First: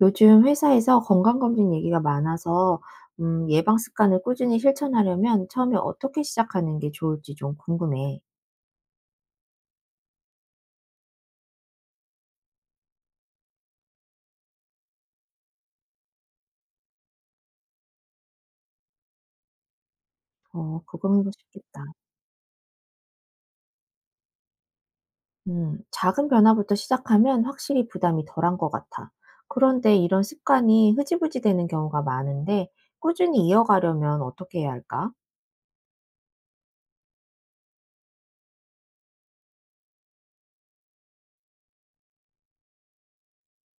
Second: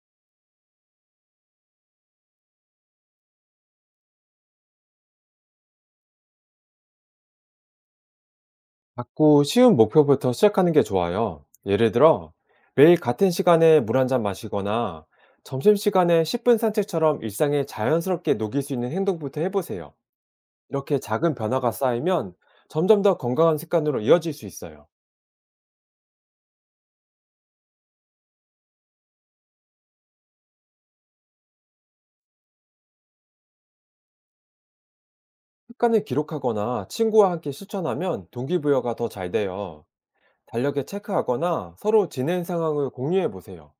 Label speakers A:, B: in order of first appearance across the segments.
A: 요즘 회사에서 건강검진 얘기가 많아서 예방 습관을 꾸준히 실천하려면 처음에 어떻게 시작하는 게 좋을지 좀 궁금해.
B: 작고 쉬운 목표부터 시작하는 게 좋아요. 예를 들어, 매일 같은 시간에 물 한 잔 마시거나 점심시간에 10분 산책처럼 일상에 자연스럽게 녹일 수 있는 행동부터 해보세요.
A: 어,
B: 이렇게
A: 그건
B: 작은 변화가
A: 쉽겠다.
B: 쌓이면 점점 더 건강한 습관으로 이어질 수 있어요.
A: 작은 변화부터 시작하면 확실히 부담이 덜한 것 같아. 그런데 이런 습관이 흐지부지 되는 경우가 많은데 꾸준히 이어가려면 어떻게 해야 할까?
B: 습관을 기록하거나 친구와 함께 실천하면 동기부여가 더 잘 돼요. 달력에 체크하거나 서로 지낸 상황을 공유해 보세요.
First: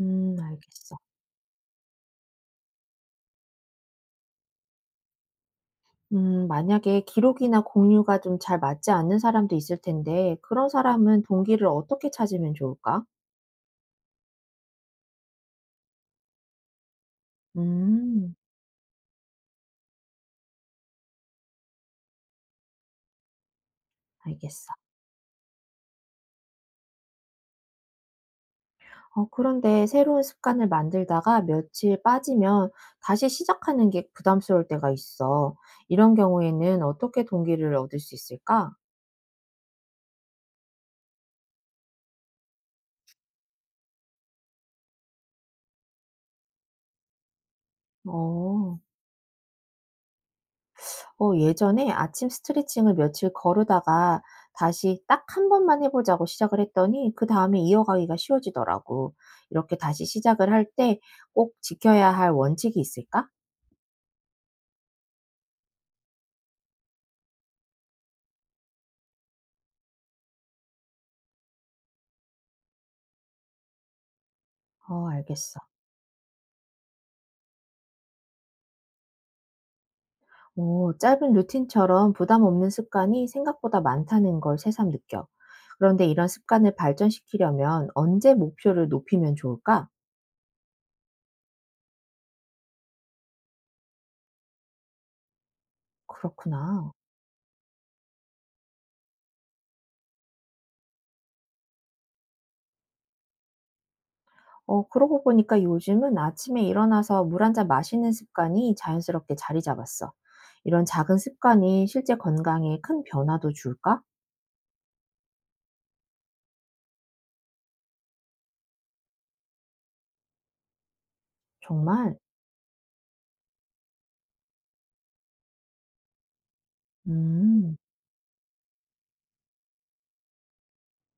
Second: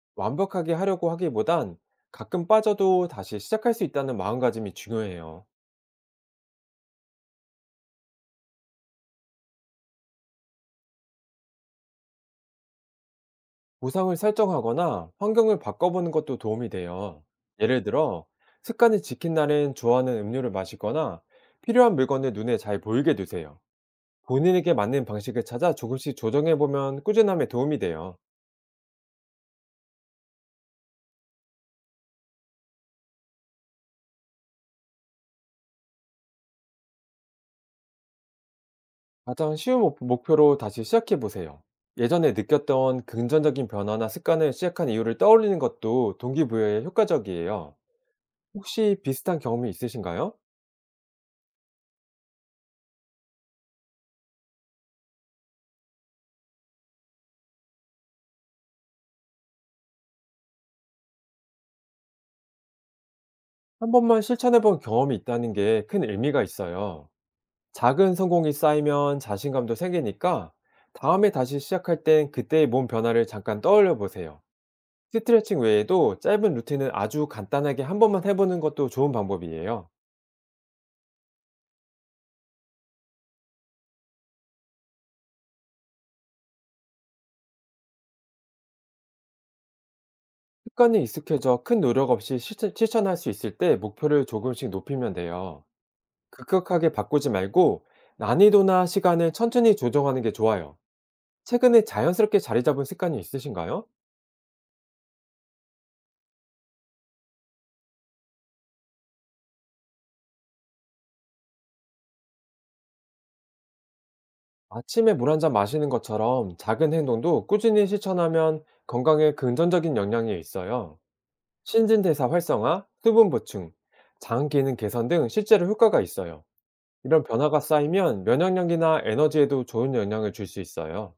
B: 완벽하게
A: 알겠어.
B: 하려고 하기보단 가끔 빠져도 다시 시작할 수 있다는 마음가짐이 중요해요.
A: 만약에 기록이나 공유가 좀 잘 맞지 않는 사람도 있을 텐데 그런 사람은 동기를 어떻게 찾으면 좋을까?
B: 보상을 설정하거나 환경을 바꿔보는 것도 도움이 돼요. 예를 들어,
A: 음.
B: 습관을 지킨 날엔 좋아하는 음료를 마시거나 필요한 물건을 눈에 잘 보이게 두세요.
A: 알겠어.
B: 본인에게 맞는 방식을 찾아 조금씩 조정해보면 꾸준함에 도움이 돼요.
A: 어, 그런데 새로운 습관을 만들다가 며칠 빠지면 다시 시작하는 게 부담스러울 때가 있어. 이런 경우에는 어떻게 동기를 얻을 수 있을까?
B: 가장 쉬운 목표로 다시 시작해보세요. 예전에 느꼈던 긍정적인 변화나 습관을 시작한 이유를 떠올리는 것도 동기부여에 효과적이에요.
A: 어.
B: 혹시 비슷한 경험이 있으신가요?
A: 어, 예전에 아침 스트레칭을 며칠 거르다가 다시 딱 한 번만 해 보자고 시작을 했더니 그다음에 이어가기가 쉬워지더라고. 이렇게 다시 시작을 할 때 꼭 지켜야 할 원칙이 있을까?
B: 한 번만 실천해본 경험이 있다는 게 큰 의미가 있어요. 작은 성공이 쌓이면 자신감도 생기니까 다음에 다시 시작할 땐 그때의 몸 변화를 잠깐 떠올려 보세요.
A: 어, 알겠어.
B: 스트레칭 외에도 짧은 루틴은 아주 간단하게 한 번만 해보는 것도 좋은 방법이에요.
A: 오, 짧은 루틴처럼 부담 없는 습관이 생각보다 많다는 걸 새삼 느껴. 그런데 이런 습관을 발전시키려면 언제 목표를 높이면 좋을까?
B: 습관이 익숙해져 큰 노력 없이 실천할 수 있을 때 목표를 조금씩 높이면 돼요.
A: 그렇구나.
B: 급격하게 바꾸지 말고 난이도나 시간을 천천히 조정하는 게 좋아요. 최근에 자연스럽게 자리 잡은 습관이 있으신가요?
A: 어, 그러고 보니까 요즘은 아침에 일어나서 물 한잔 마시는 습관이 자연스럽게 자리 잡았어. 이런 작은 습관이 실제 건강에 큰 변화도 줄까?
B: 아침에 물 한잔 마시는 것처럼 작은 행동도 꾸준히 실천하면 건강에 긍정적인 영향이 있어요.
A: 정말?
B: 신진대사 활성화, 수분 보충, 장 기능 개선 등 실제로 효과가 있어요. 이런 변화가
A: 음.
B: 쌓이면 면역력이나 에너지에도 좋은 영향을 줄 수 있어요.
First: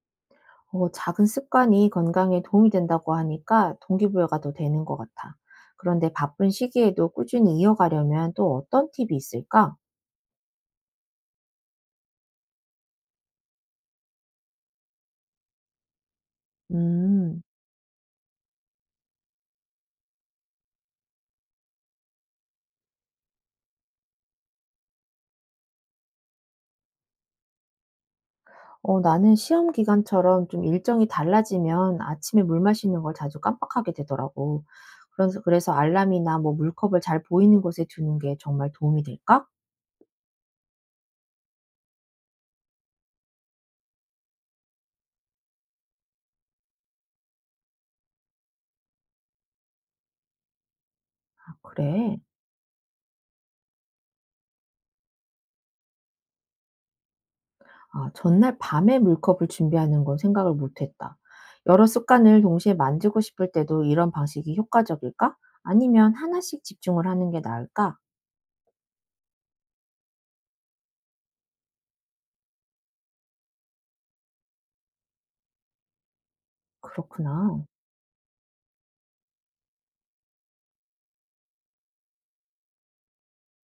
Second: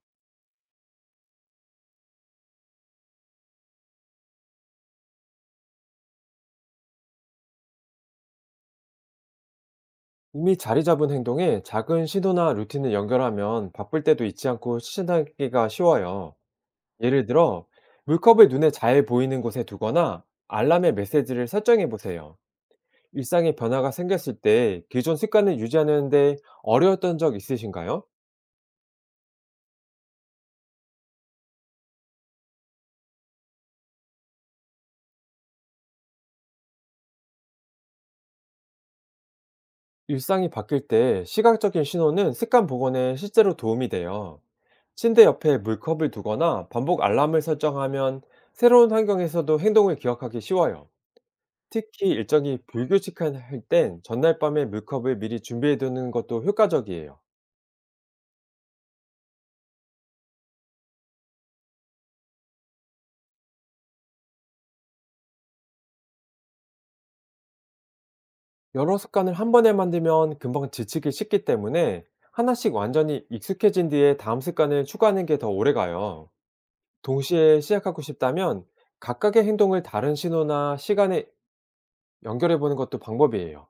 A: 어, 작은 습관이 건강에 도움이 된다고 하니까 동기부여가 더 되는 것 같아. 그런데 바쁜 시기에도 꾸준히 이어가려면 또 어떤 팁이 있을까?
B: 이미 자리 잡은 행동에 작은 시도나 루틴을 연결하면 바쁠 때도 잊지 않고 실천하기가 쉬워요. 예를
A: 음,
B: 들어, 물컵을 눈에 잘 보이는 곳에 두거나 알람의 메시지를 설정해 보세요. 일상의 변화가 생겼을 때 기존 습관을 유지하는데 어려웠던 적 있으신가요?
A: 어, 나는 시험 기간처럼 좀 일정이 달라지면 아침에 물 마시는 걸 자주 깜빡하게 되더라고. 그래서 알람이나 뭐 물컵을 잘 보이는 곳에 두는 게 정말 도움이 될까?
B: 일상이 바뀔 때 시각적인 신호는 습관 복원에 실제로 도움이 돼요. 침대 옆에 물컵을 두거나 반복 알람을 설정하면 새로운 환경에서도 행동을 기억하기 쉬워요.
A: 아,
B: 특히
A: 그래.
B: 일정이 불규칙할 땐 전날 밤에 물컵을 미리 준비해 두는 것도 효과적이에요.
A: 아, 전날 밤에 물컵을 준비하는 건 생각을 못 했다. 여러 습관을 동시에 만들고 싶을 때도 이런 방식이 효과적일까? 아니면 하나씩 집중을 하는 게 나을까?
B: 여러 습관을 한 번에 만들면 금방 지치기 쉽기 때문에 하나씩 완전히 익숙해진 뒤에 다음 습관을 추가하는 게 더 오래 가요. 동시에
A: 그렇구나.
B: 시작하고 싶다면 각각의 행동을 다른 신호나 시간에 연결해 보는 것도 방법이에요.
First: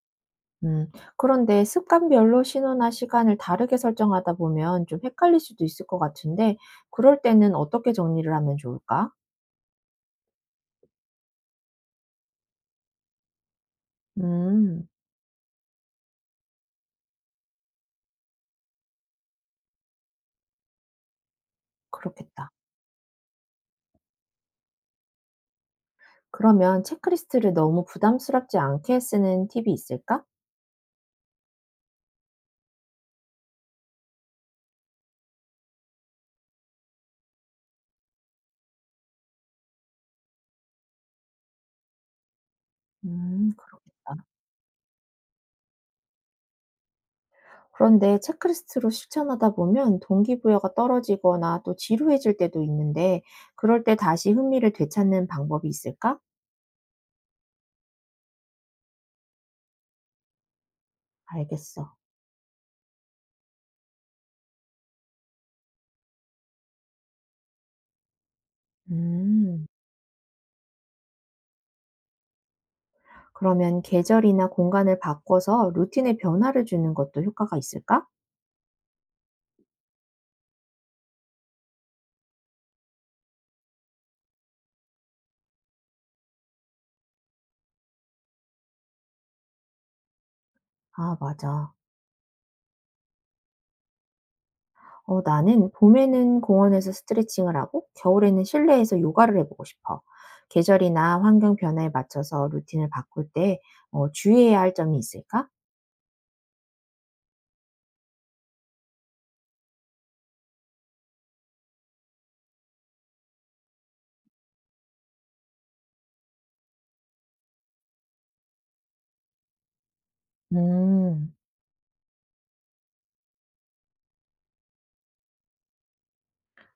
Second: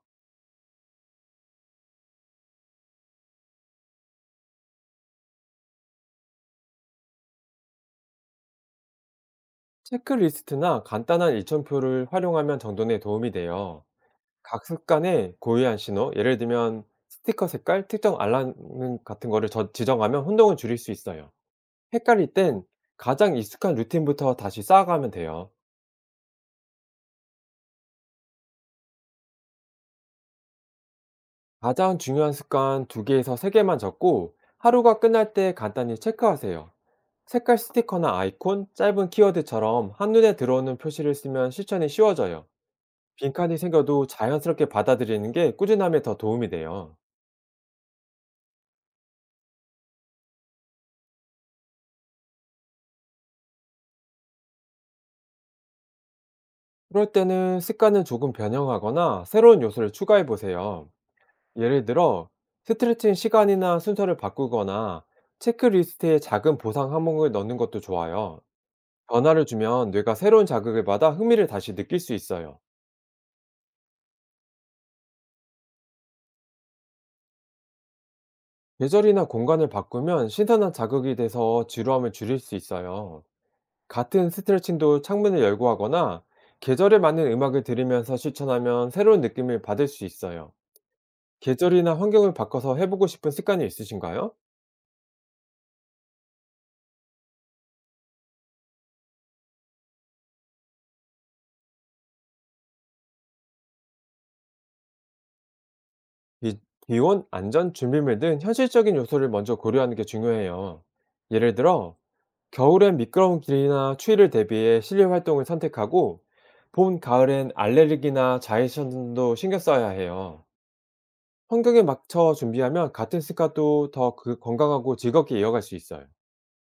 A: 음, 그런데 습관별로 신호나 시간을 다르게 설정하다 보면 좀 헷갈릴 수도 있을 것 같은데, 그럴 때는 어떻게 정리를 하면 좋을까?
B: 체크리스트나 간단한 일정표를 활용하면 정돈에 도움이 돼요. 각
A: 음,
B: 습관에 고유한 신호, 예를 들면 스티커 색깔, 특정 알람 같은 거를 지정하면 혼동을 줄일 수 있어요. 헷갈릴
A: 그렇겠다.
B: 땐 가장 익숙한 루틴부터 다시 쌓아가면 돼요.
A: 그러면 체크리스트를 너무 부담스럽지 않게 쓰는 팁이 있을까?
B: 가장 중요한 습관 2 개에서 3 개만 적고 하루가 끝날 때 간단히 체크하세요. 색깔 스티커나 아이콘, 짧은 키워드처럼 한눈에 들어오는 표시를 쓰면 실천이 쉬워져요. 빈칸이 생겨도
A: 그렇겠다.
B: 자연스럽게 받아들이는 게 꾸준함에 더 도움이 돼요.
A: 그런데 체크리스트로 실천하다 보면 동기부여가 떨어지거나 또 지루해질 때도 있는데, 그럴 때 다시 흥미를 되찾는 방법이 있을까?
B: 그럴 때는 습관을 조금 변형하거나 새로운 요소를 추가해 보세요. 예를
A: 알겠어.
B: 들어, 스트레칭 시간이나 순서를 바꾸거나 체크리스트에 작은 보상 항목을 넣는 것도 좋아요. 변화를
A: 음,
B: 주면 뇌가 새로운 자극을 받아 흥미를 다시 느낄 수 있어요.
A: 그러면 계절이나 공간을 바꿔서 루틴에 변화를 주는 것도 효과가 있을까?
B: 계절이나 공간을 바꾸면 신선한 자극이 돼서 지루함을 줄일 수 있어요. 같은 스트레칭도 창문을 열고 하거나 계절에 맞는 음악을 들으면서 실천하면 새로운 느낌을 받을 수 있어요.
A: 아, 맞아.
B: 계절이나 환경을 바꿔서 해보고 싶은 습관이 있으신가요?
A: 어, 나는 봄에는 공원에서 스트레칭을 하고, 겨울에는 실내에서 요가를 해보고 싶어. 계절이나 환경 변화에 맞춰서 루틴을 바꿀 때, 어, 주의해야 할 점이 있을까?
B: 비- 비온, 안전, 준비물 등 현실적인 요소를 먼저 고려하는 게 중요해요. 예를 들어 겨울엔 미끄러운 길이나 추위를 대비해 실내 활동을 선택하고 봄, 가을엔 알레르기나 자외선도 신경 써야 해요.
A: 음.
B: 환경에 맞춰 준비하면 같은 습관도 더 건강하고 즐겁게 이어갈 수 있어요.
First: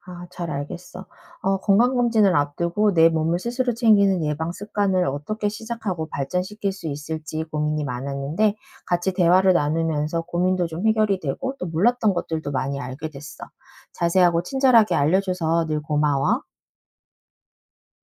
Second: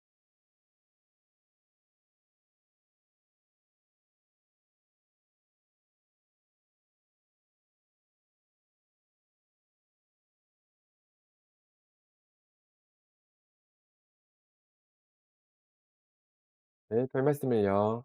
A: 아, 잘 알겠어. 어, 건강검진을 앞두고 내 몸을 스스로 챙기는 예방 습관을 어떻게 시작하고 발전시킬 수 있을지 고민이 많았는데 같이 대화를 나누면서 고민도 좀 해결이 되고 또 몰랐던 것들도 많이 알게 됐어. 자세하고 친절하게 알려줘서 늘 고마워.
B: 네, 별 말씀을요.